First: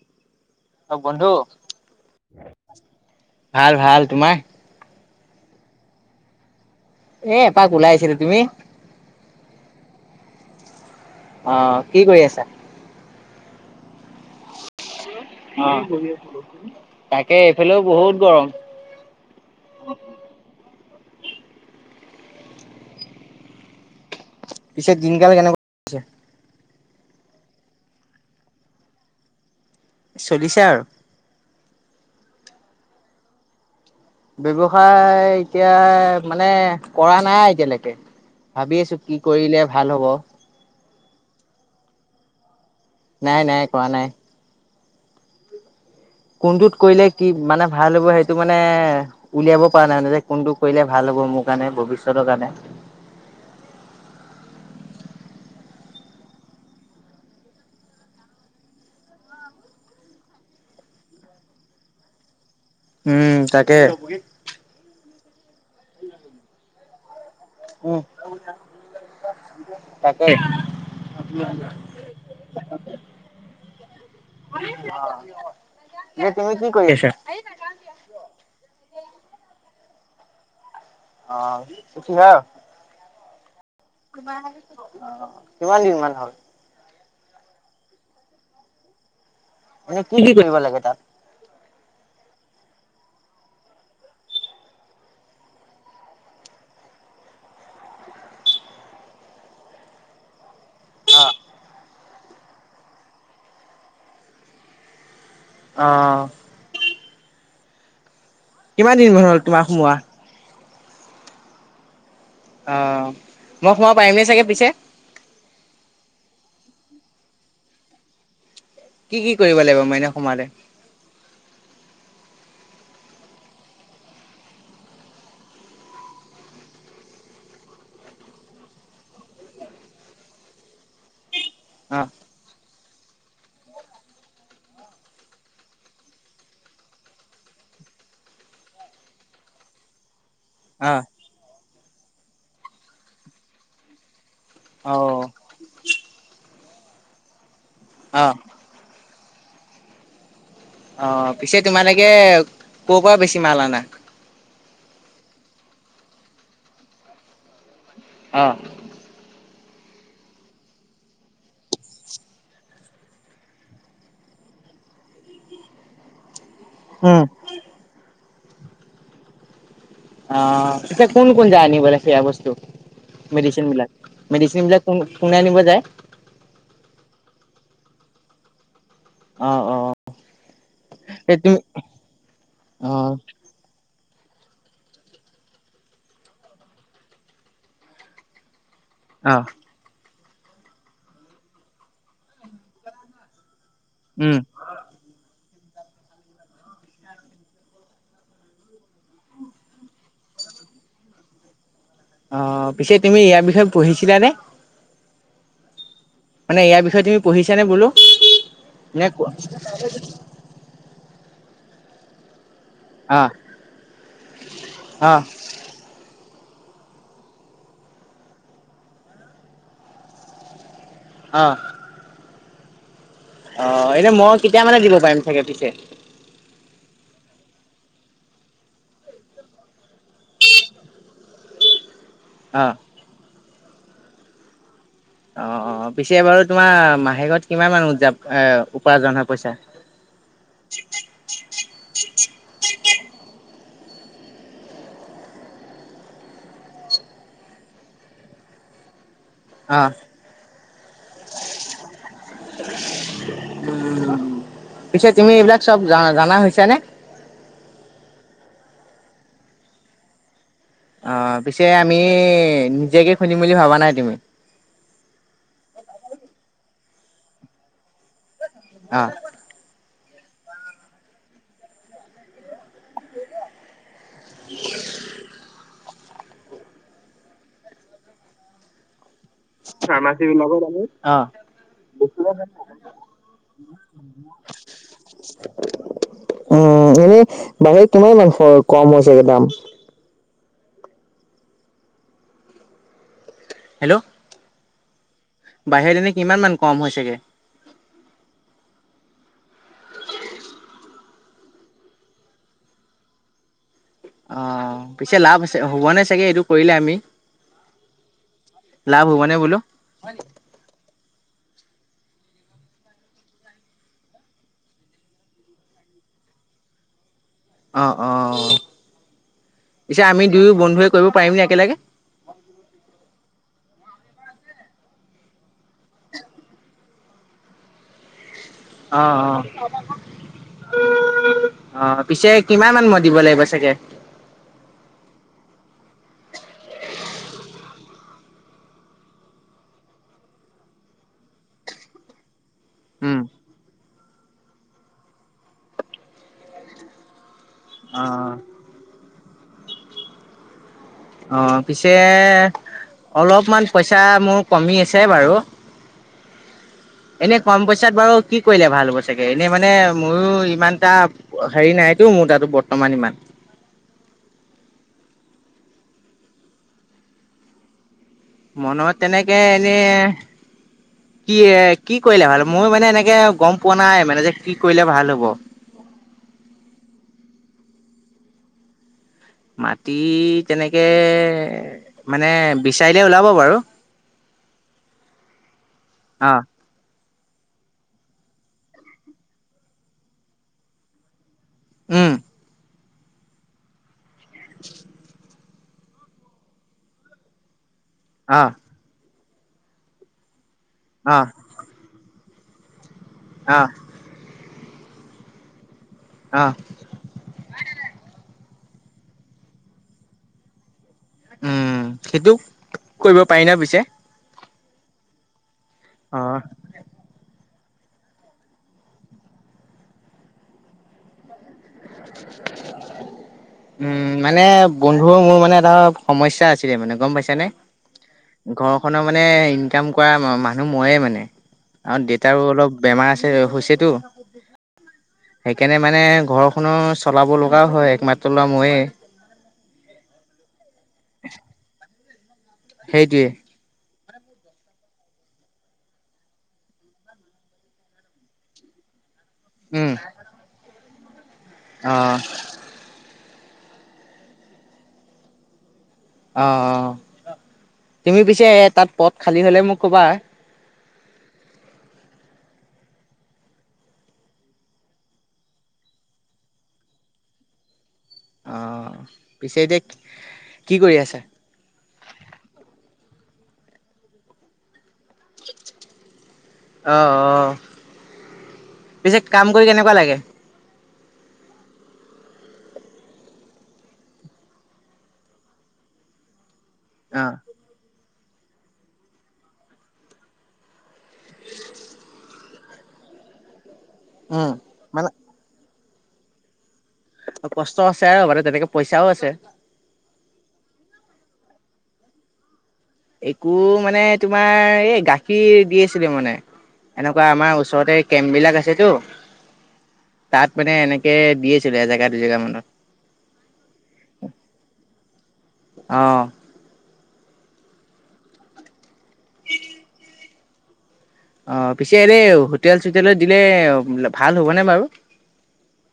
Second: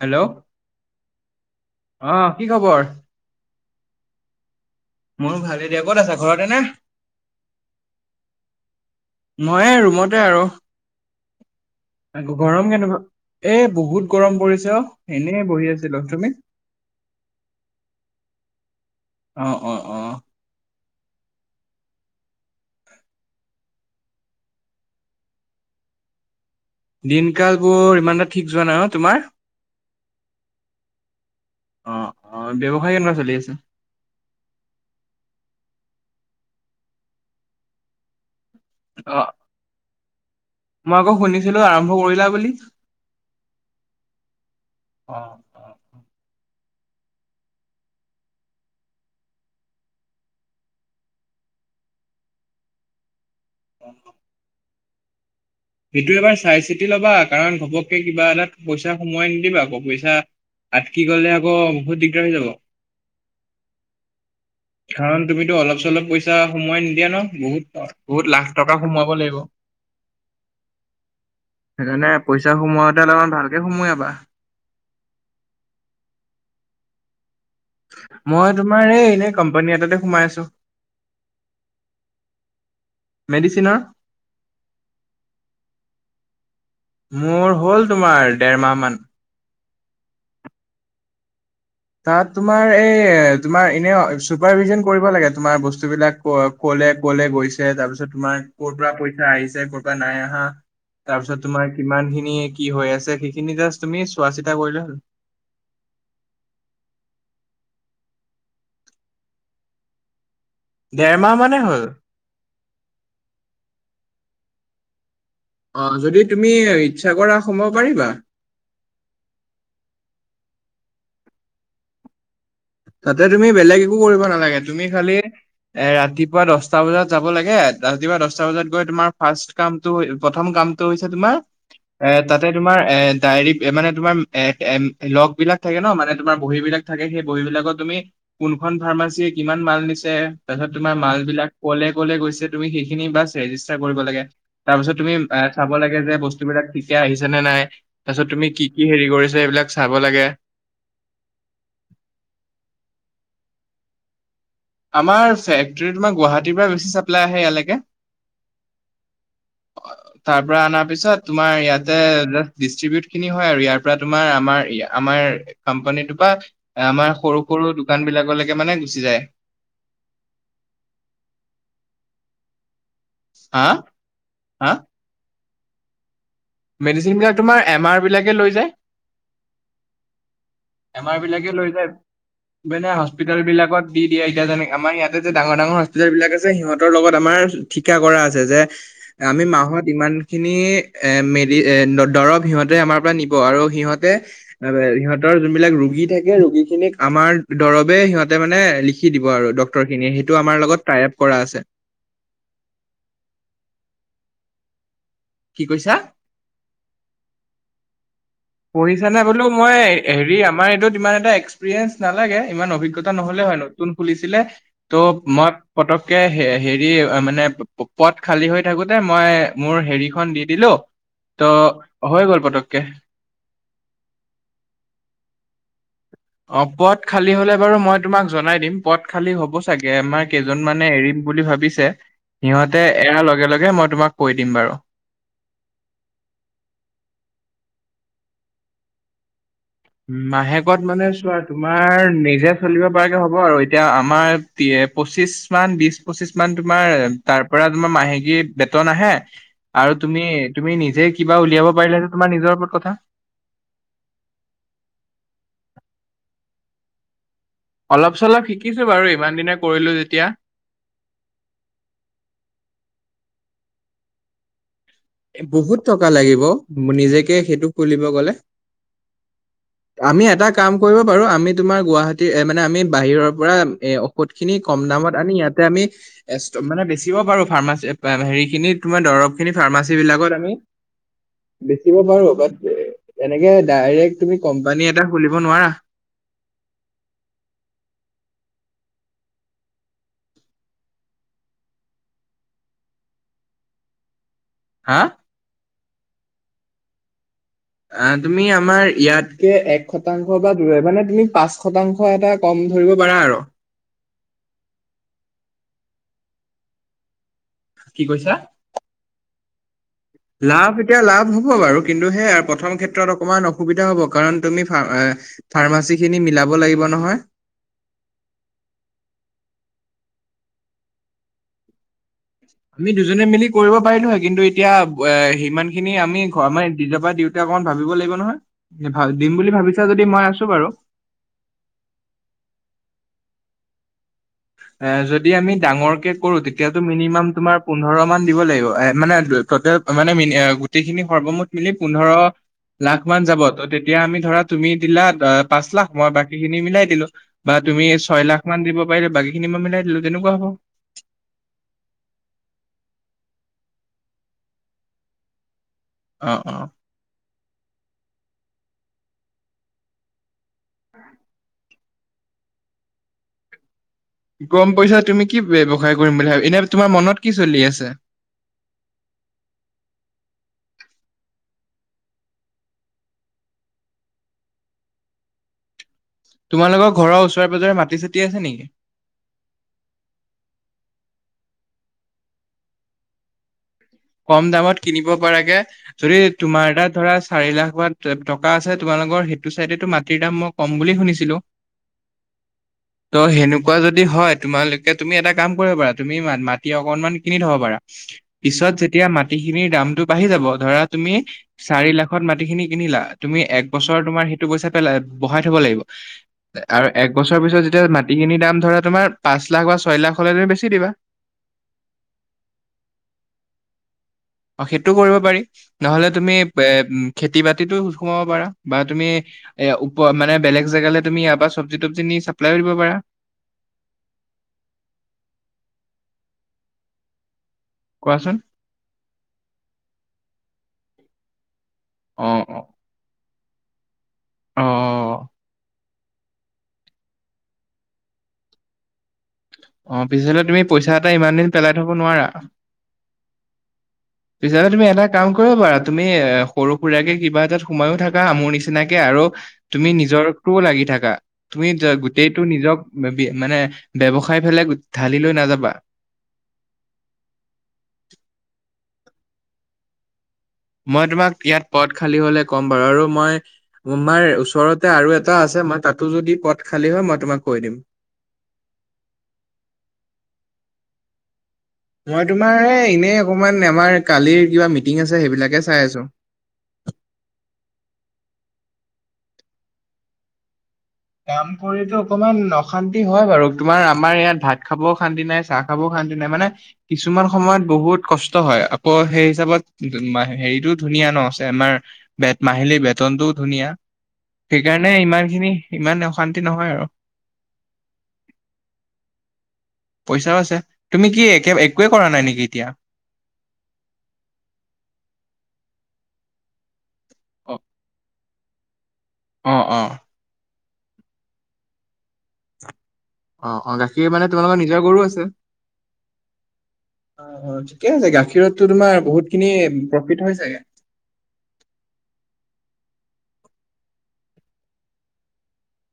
Hello অ বন্ধু অহ কি খবৰ। ভাল ভাল। তোমাৰ? ময়ো ভালেই দিয়া। ক'ত আছা ঘৰতে নে? এ এপাক ওলাই আহিছিলো। তুমি? ময় এই ৰুমতে আৰু। অ কি কৰি আছা গৰম কেনেকুৱা? এ বহুত গৰম পৰিছে অ। এনেই বহি অ আছিলো তুমি তাকে এইফালেও বহুত গৰম অঁ অঁ অঁ পিছে দিনকাল কেনেকুৱা গৈছে? দিনকাল বোৰ ইমান এটা ঠিক যোৱা নাই অ তোমাৰ। চলিছে আৰু অঁ অঁ ব্যৱসায় কেনেকুৱা চলি আছে? ব্যৱসায় এতিয়া মানে কৰা নাই এতিয়ালৈকে। ভাবি আছো অ কি কৰিলে ভাল হব। মই আকৌ শুনিছিলো আৰম্ভ কৰিলা বুলি। নাই নাই কোৱা নাই। অঁ কোনটোত কৰিলে কি মানে ভাল হ'ব সেইটো মানে উলিয়াব পৰা নাই মানে যে কোনটো কৰিলে ভাল হ'ব মোক। কাৰণে ভৱিষ্যতৰ কাৰণে অহ। সেইটো এবাৰ চাই চিতি ল'বা, কাৰণ ঘপককে কিবা এটা পইচা সোমোৱাই নিদিবা আকৌ পইচা তাত কি কৰিলে আকৌ বহুত দিগদাৰ হৈ যাব উম তাকে। কাৰণ তুমিতো অলপ চলপ পইচা সোমোৱাই নিদিয়া ন বহুত উম বহুত লাখ টকা সোমোৱাব লাগিব। তাকে সেইকাৰণে পইচা সোমোৱাতে অলপমান ভালকে সোমোৱাবা এতিয়া তুমিত কি কৰি আছা। মই তোমাৰ এই এনেই কোম্পানী এটাতে সোমাই আছো। অহ কিহে মেডিচিনৰ কিমান দিন মান হল। মোৰ হ'ল তোমাৰ দেৰমাহ মান মানে কি কি কৰিব লাগে তাত? তাত তোমাৰ এই তোমাৰ এনে চুপাৰভিজন কৰিব লাগে তোমাৰ বস্তুবিলাক লে কলে গৈছে তাৰ পিছত তোমাৰ ক'ৰ পৰা পইচা আহিছে কৰ'ৰ পৰা নাই আহা। অ তাৰপিছত তোমাৰ কিমান খিনি কি হৈ আছে সেইখিনি জাষ্ট তুমি চোৱা চিতা কৰিলে হ'ল। অ কিমান দিন হ'ল তোমাক সোমোৱা? দেৰ মাহ মানেই হ'ল। অ' মই সোমাব পাৰিমনে চাগে পিছে? অ যদি তুমি ইচ্ছা কৰা সোমাব পাৰিবা। কি কি কৰিব লাগিব মাই এনে সোমালে? তাতে তুমি বেলেগ একো কৰিব নালাগে তুমি খালি- এ ৰাতিপুৱা দশটা বজাত যাব লাগে ৰাতিপুৱা দশটা বজাত গৈ তোমাৰ ফাষ্ট কামটো প্ৰথম কাম- হৈছে তোমাৰ অ এ তাতে তোমাৰ এ ডায়েৰী মানে তোমাৰ এ এ লগ বিলাক থাকে ন মানে তোমাৰ বহী বিলাক থাকে সেই বহী বিলাক- তুমি কোনখন ফাৰ্মাচীয়ে কিমান মাল নিছে তাৰপিছত অ তোমাৰ মাল বিলাক- ক'লে ক'লে গৈছে তুমি সেইখিনি বাছ ৰেজিষ্টাৰ কৰিব লাগে। অ তাৰপিছত তুমি এ চাব লাগে যে বস্তু বিলাক ঠিকে আহিছে নে নাই? অ তাৰপিছত তুমি কি কি হেৰি কৰিছা। এইবিলাক চাব লাগে। অ পিছে তোমালোকে ক' পৰা বেছি মাল আনা? আমাৰ ফেক্টৰী তোমাৰ গুৱাহাটীৰ পৰা বেছি চাপ্লাই আহে ইয়ালৈকে অঁ তাৰ পৰা আনাৰ পিছত তোমাৰ ইয়াতে ডিষ্ট্ৰিবিউট খিনি হয় আৰু ইয়াৰ পৰা তোমাৰ আমাৰ আমাৰ কোম্পানীটোৰ পৰা আমাৰ উম সৰু সৰু দোকান বিলাকলৈকে মানে গুচি যায়। অ এতিয়া কোন কোন যায় আনিবলে, সেয়া বস্তু। মেডিচিন হা বিলাক মেডিচিন হা বিলাক কোনে আনিব যায়? মেডিচিন বিলাক তোমাৰ এম আৰ বিলাকে লৈ যায়। অ অ। বেমাৰ বিলাকে তুমি লৈ যায় মানে অ হস্পিতাল বিলাকত দি দিয়ে এতিয়া যেনে আমাৰ ইয়াতে যে ডাঙৰ ডাঙৰ হস্পিতেল বিলাক আছে সিহঁতৰ লগত আমাৰ ঠিকা কৰা আছে যে অ আমি মাহত ইমান খিনি এ মেডি দৰৱ সিহঁতে আমাৰ পৰা নিব আৰু- সিহঁতে উম সিহঁতে- ৰোগী থাকে ৰোগী খিনিক আমাৰ দৰৱে সিহঁতে মানে লিখি দিব আৰু ডক্তৰ খিনিয়ে। সেইটো- তোমাৰ লগত টাইপ কৰা আছে। অ পিছে তুমি ইয়াৰ বিষয়ে পঢ়িছিলানে? কি কৈছা? মানে ইয়াৰ বিষয়ে তুমি পঢ়িছা নে বোলো পঢ়িছা নে বোলো মই হেৰি আমাৰ এইটোত ইমান এটা এক্সপিৰিয়েঞ্চ নালাগে। ইমান অভিজ্ঞতা অ', নহলে হয় নতুন খুলিছিলে ত' অ', মই পতকে- হেৰি মানে পদ খালী হৈ থাকোতে মই মোৰ হেৰিখন দি দিলো। ত অ', হৈ গ'ল পতককে। অ এনে মই কেতিয়া মানে দিব পাৰিম চাগে পিছে। অ পদ খালী হলে বাৰু মই তোমাক জনাই দিম পদ খালী হ'ব চাগে আমাৰ কেইজন মানে এৰিম। বুলি ভাবিছে অ', সিহঁতে এয়াৰ লগে লগে মই তোমাক কৈ দিম বাৰু অ অ পিছে বাৰু তোমাৰ মাহেকত কিমান মান উজা এ উপাৰ্জন হয় পইচা? মাহেকত মানে চোৱা তোমাৰ নিজে চলিবা- আৰু এতিয়া আমাৰ পঁচিছ মান বিশ পঁচিছ মান তোমাৰ তাৰ পৰা তোমাৰ মাহেকী বেতন আহে- অ', আৰু তুমি তুমি নিজে কিবা উলিয়াব পাৰিলে সেইটো যে তোমাৰ নিজৰ ওপৰত কথা। উম তুমি এইবিলাক চব জা জানা হৈছা নে? অলপ চলপ শিকিছো বাৰু ইমান দিনে কৰিলো যেতিয়া। অ পিছে আমি নিজেকে খুলিম বুলি ভবা নাই তুমি। বহুত টকা লাগিব নিজকে সেইটো খুলিব গ'লে। অ আমি এটা কাম কৰিব পাৰো। আমি তোমাৰ গুৱাহাটীৰ এ মানে আমি বাহিৰৰ পৰা এ- বহুত খিনি কম দামত আনি ইয়াতে আমি মানে বেচিব পাৰো ফাৰ্মাচি হেৰি খিনি তোমাৰ দৰৱ খিনি ফাৰ্মাচি- ফাৰ্মাচী যিবিলাকত আমি বিলাকত অ', বেচিব পাৰো বা- এনেকে ডাইৰেক্ট তুমি কোম্পানী এটা খুলিব নোৱাৰা। উম এনেই বাহিৰত কিমান মাংস কম হৈছেগে দাম। হেল্ল' হা? বাহিৰ এনে কিমান মান কম হৈছে গে? অ তুমি আমাৰ ইয়াতকে এক শতাংশ বা দৰে মানে তুমি পাঁচ শতাংশ এটা কম ধৰিব পাৰা আৰু। অ পিছে লাভ হ'ব নে চাগে এইটো কৰিলে আমি কি কৈছা লাভ হ'ব নে বোলো। লাভ এতিয়া লাভ- হব বাৰু কিন্তু সেয়া প্ৰথম ক্ষেত্ৰত অকমন অসুবিধা হব, কাৰন তুমি ফাৰ্মাচী খিনি মিলাব লাগিব। াব লাগিব নহয়। অ অ। পিছে আমি দুয়ো বন্ধুৱে কৰিব পাৰিমনে একেলগে? আমি দুজনে মিলি কৰিব পাৰিলোহে কিন্তু এতিয়া সিমান খিনি আমি আমাৰ নিজৰ পৰা দিওঁতে- অকমান ভাবিব লাগিব নহয় অ', দিম অ', বুলি ভাবিছা যদি মই আছো বাৰু অ' পিছে কিমান মান মই দিব লাগিব চাগে? এ যদি আমি ডাঙৰ কে কৰো, তেতিয়াতো মিনিমাম তোমাৰ পোন্ধৰ মান দিব লাগিব মানে তাতে মানে গোটেইখিনি সৰ্বমুঠ মিলি পোন্ধৰ- লাখ মান উম। যাব ত তেতিয়া আমি ধৰা তুমি দিলা পাঁচ লাখ মই বাকী খিনি মিলাই দিলো। বা তুমি অ ছয় লাখ মান দিব পাৰিলে বাকী খিনি মই মিলাই দিলো তেনেকুৱা হ'ব। অ পিছে অলপমান পইচা মোৰ কমি আছে বাৰু অ অ। এনে কম পইচাত বাৰু কি কৰিলে ভাল হ'ব চাগে। এনে মানে মোৰো ইমান এটা হেৰি নাই। নাইতো মোৰ তাতো বৰ্তমান ইমান গম পইচা তুমি কি ব্যৱসায় কৰিম বুলি ভাবি এনে তোমাৰ মনত কি চলি আছে? মনত তেনেকে এনেই- কি এ কি কৰিলে ভাল। মই মানে এনেকে গম পোৱা নাই মানে যে কি কৰিলে ভাল হব। [unintelligible] তোমালোকৰ ঘৰৰ ওচৰে পাজৰে ৰে মাটি চাতি আছে নেকি? মাটি তেনেকে মানে বিচাৰিলে ওলাব বাৰু কম দামত কিনিব পৰাগে যদি অ তোমাৰ তাত ধৰা চাৰি লাখ মান টকা আছে তোমালোকৰ সেইটো চাইডত মাটিৰ দাম মই কম বুলি শুনিছিলো উম। ত সেনেকুৱা যদি হয় তোমালোকে তুমি এটা কাম কৰিব পাৰা তুমি মাটি অকনমান কিনি থব পাৰা অ পিছত যে এতিয়া মাটি খিনিৰ দামতটো বাঢ়ি যাব ধৰা তুমি অ চাৰি লাখত মাটিখিনি কিনিলা, তুমি অ এক বছৰ তোমাৰ সেইটো পইচা পেলা বহাই থ'ব লাগিব। অ আৰু এক বছৰৰ পিছত যেতিয়া মাটিখিনি দাম- ধৰা তোমাৰ পাঁচ লাখ বা ছয় লাখ হলে তুমি বেছি দিবা। উম সেইটো কৰিব পাৰি ন পিছে। অ সেইটো কৰিব পাৰি নহলে তুমি এ খেতি। খেতি বাতিটো সোমাব পাৰা বা তুমি এ উপ মানে বেলেগ জেগালে তুমি ইয়াৰ পৰা তবজি নি চাপ্লাইও দিব পাৰা উম মানে বন্ধু মোৰ মানে এটা সমস্যা আছে। গম পাইচা নে? কোৱাচোন ঘৰ খনৰ মেইন ইনকম কৰা মান ময়ে মানে আৰু অ দেতাৰো অ অলপ বেমাৰ আছে হৈছেতো অ সেইকাৰণে মানে ঘৰখনো চলাব লগাও হয় একমাত্ৰ লৰা মই এ। অ পিছলে তুমি পইচা এটা ইমান দিন পেলাই থব নোৱাৰা। সেইটোৱে। পিছ তুমি এটা কাম কৰিবা তুমি সৰু সুৰাৰাকে কিবা এটাত সোমাইয়ো থাকা আ মোৰ নিচিনাকে আৰু তুমি উম নিজৰটো লাগি থাককা তুমি অ', গোটেইটো নিজক মানে ব্যৱহা। খাই পেলাই ঢালি লৈ নাযাবা অ', অ', তুমি পিছে তাত পদ খালী হ'লে মোক ক'বা। মই তোমাক ইয়াত পথ খালী হলে ক'ম বাৰু আৰু মই তোমাৰ ওচৰতে আৰু এটা আছে মই তাতো যদি পথ খালী হয় মই তোমাক কৈ দিম অঁ পিছে এতিয়া কি কৰি আছে? মই তোমাৰ এ এনেই অকমান আমাৰ কালিৰ কিবা মি মিটিং আছে সেইবিলাকে চাই আছো অ', অ', পিছে কাম কৰি কেনেকুৱা লাগে? কাম কৰিতো অকমান অশান্তি হয় বাৰু তোমাৰ আমাৰ ইয়াত ভাত খাবও অ শান্তি নাই চাহ খাব অ শান্তি নাই। কিছুমান অ', সময়ত বহুত কষ্ট, হয় আকৌ সেই হিচাপত হেৰিটো ধুনীয়া ন আমাৰ বেত মাহিলীৰ বেতনটো ধুনীয়া উম সেইকাৰণে মানে ইমান খিনি ইমান অশান্তি নহয় আৰু কষ্ট আছে আৰু বাৰু তেনেকে পইচাও আছে পইচাও আছে তুমি কি এক একোৱে কৰা নাই নেকি এতিয়া? একো মানে তোমাৰ এই গাখীৰ দি আছিলে মানে এনেকুৱা অ আমাৰ ওচৰতে কেম্প বিলাক আছেতো অ অ তাত মানে এনেকে দিছিলে এজেগা দুজেগা মানত আহ অ গাখীৰ মানে তোমালোকৰ নিজৰ গৰু আছে‌। অ', অ অ ঠিকে আছে গাখীৰতো তোমাৰ বহুতখিনি প্ৰফিট হয় চাগে। অ পিছে এনে হোটেল চোটেলত দিলে ভাল হ'বনে বাৰু,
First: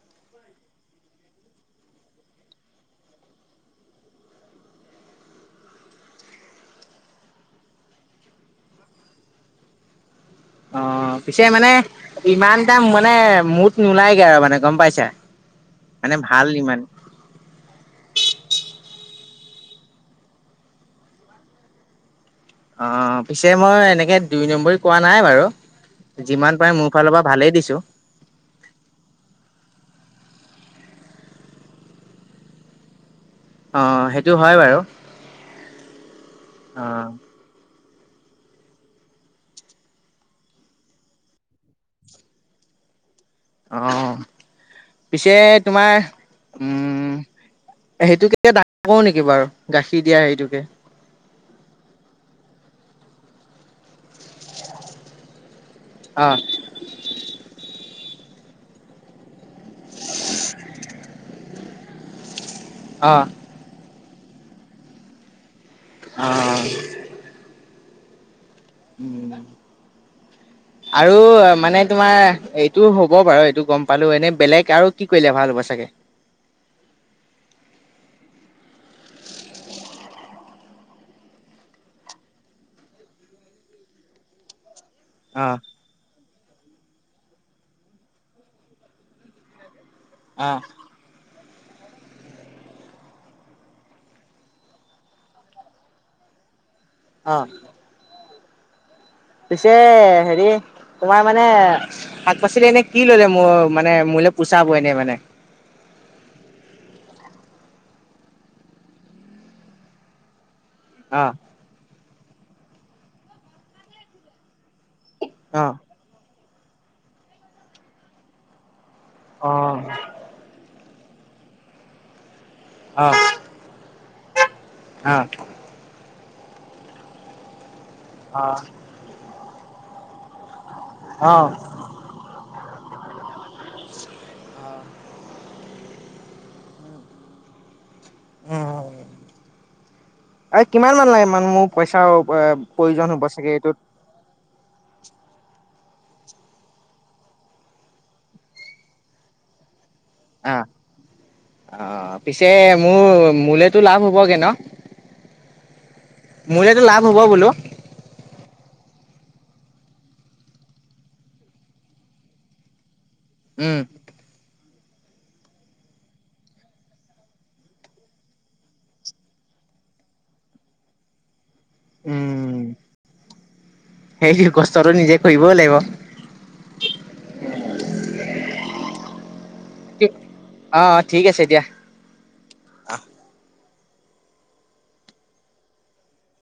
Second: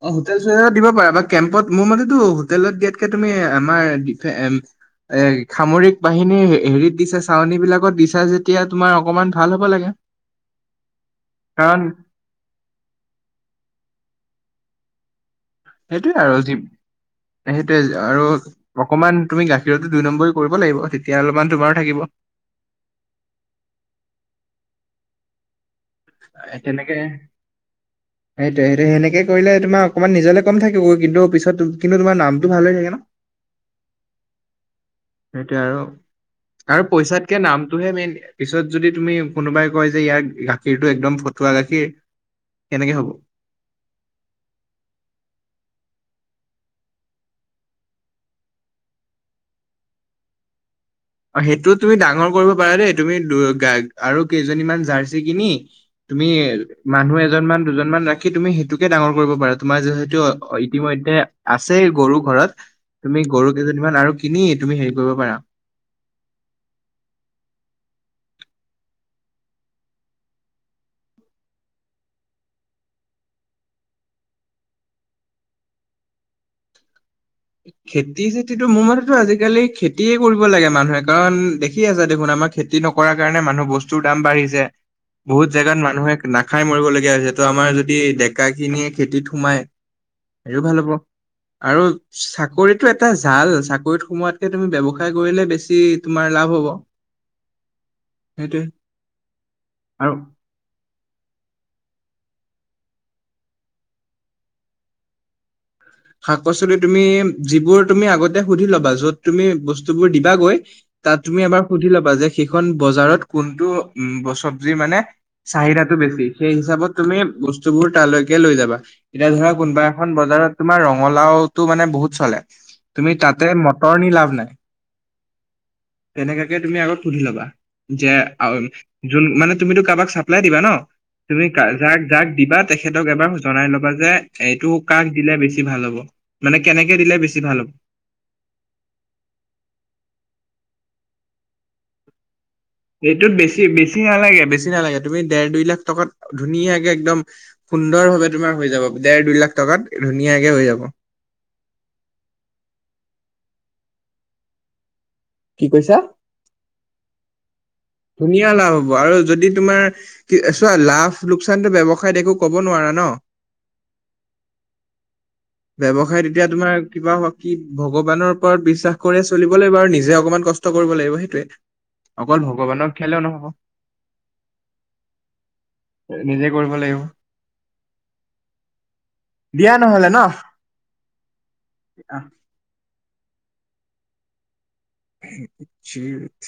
অ হোটেল চোটেল দিব পাৰা বা কেম্পত মোৰ মতেতো হোটেলত দিয়াতকে তুমি আমাৰ এ সামৰিক বাহিনীৰ হেৰিত দিছে চাউনী বিলাকত দিছা যেতিয়া তোমাৰ অকমান ভাল হ'ব লাগে অ পিছে মানে কাৰণ ইমানটা মানে মুঠ নোলাইগে আৰু মানে গম পাইছা। সেইটোয়ে মানে আৰু ভাল যি ইমান সেইটোয়ে আৰু অকমান তুমি গাখীৰতো দুই নম্বৰ কৰিব লাগিব তেতিয়া অলপমান তোমাৰো থাকিব অ পিছে মই এনেকে দুই নম্বৰী কোৱা নাই বাৰু যিমান পাৰে মোৰ তেনেকে ফালৰ পৰা ভালেই দিছো সেইটোয় সেইটো সেনেকে কৰিলে তোমাক অকণমান নিজলে কম থাকিব কিন্তু পিছত কিন্তু তোমাৰ নামটো ভাল হৈ থাকে ন অ সেইটো হয় বাৰু সেইটোয়ে আৰু আৰু অ', পইচাতকে নাম সটোহে মেইন পিছত যদি তুমি কোনোবাই কয় যে ইয়াৰ গাখীৰটো একদম ফটুৱা গাখীৰ কেনেকে হব? অ পিছে তোমাৰ উম সেইটোকে ডাঙৰ নেকি বাৰু গাখীৰ দিয়া হেইটোকে অ সেইটো তুমি ডাঙৰ কৰিব পাৰা দেই তুমি দু গ আৰু কেইজনীমান জাৰ্চি কিনি অ তুমি মানুহ এজনমান দুজনমান ৰাখি কি তুমি সেইটোকে ডাঙৰ কৰিব পাৰা তোমাৰ যিহেতু ইতিমধ্যে আছে গৰু ঘৰত অ তুমি গৰু কেইজনীমান আৰু কিনি তুমি হেৰি কৰিব পাৰা আহ উম আৰু মানে তোমাৰ এইটো হ'ব বাৰু এইটো গম পালো এনেই বেলেগ আৰু কি কৰিলে ভাল হ'ব চাগে? [inaudible] খেতি চেতিটো মোৰ মতেতো আজিকালি খেতিয়ে কৰিব লাগে মানুহে কাৰণ দেখি আছে দেখোন আ আমাৰ খেতি নকৰাৰ কাৰণে মানুহ বস্তুৰ দাম বাঢ়িছে। অ বহুত জেগাত মানুহে নাখাই মৰিবলগীয়া হৈছে তো আমাৰ যদি ডেকাখিনিয়ে খেতিত সোমাই অ সও ভাল হ'ব আৰু [unintelligible] চাকৰিতটো এটা জাল চাকৰিত সোমোৱাতকে তুমি ব ব্যৱসায় কৰিলে বেছি তোমাৰ লাভ হব। অ সেইটোৱে পছে আৰু হেৰি তোমাৰ মানে শাক পাচলি এনে কি ললে মোৰ মানে মোলে পোচাব এনেই মানে শাক পাচলি তুমি যিবোৰ তুমি আগতে সুধি ল'বা যত তুমি বস্তুবোৰ দিবাগৈ তাত অ তুমি এবাৰ সুধি ল'বা যে সেইখন বজাৰত কোনটো চজ্বি মানে অ চাহিদাটো বেছি সেই হিচাপত তুমি বস্তুবোৰ তালৈকে লৈ যাবা। এতিয়া ধৰা অ কোনোবা এখন বজাৰত তোমাৰ ৰঙালাও মানে বহুত চলে। তুমি তাতে মটৰ নি লাভ নাই। অহ তেনেকাকে তুমি আগত সুধি ল'বা যে অ যোন মানে তুমিতো কাৰোবাক চাপ্লাই দিবা ন অ তুমি যাৰ যাক দিবা তেখেতক এবাৰ জনাই ল'বা যে এইটো কাক দিলে বেছি। ভাল হ'ব মানে কেনেকে দিলে বেছি ভাল হ'ব উম উ কিমান মান লাগে মান মোৰ পইচা এইটোত বেছি বেছি নালাগে বেছি বি নালাগে তুমি দেৰ দুই লাখ টকাত ধুনীয়াকে একদম সুন্দৰ ভাৱে তুমাৰ হৈ যাব দেৰ দুই লাখ টকাত। ধুনীয়াকে হৈ আহ যাব অ পিছে মোৰ মোলেতো লাভ হ'বগে ন কি কৈছা মোলেতো লাভ হ'ব বোলো। ধুনীয়া লাভ হব আৰু যদি তোমাৰ কি চোৱা লাভ লোকচানটো ব্যৱসায় একো কব নোৱাৰা ন। উম ব্যৱসায় এতিয়া তোমাৰ কিবা কি ভগৱানৰ ওপৰত বিশ্বাস কৰিয় চলিব লাগিব আৰু নিজে অকমান কষ্ট কৰিব লাগিব সেইটোৱে অকল ভ সেই কষ্টটো নিজে কৰিবও লাগিব। নিজে কৰিব লাগিব দিয়া [inaudible] নহ'লে ন। অ ঠিক আছে দিয়া আহ, আহ। জি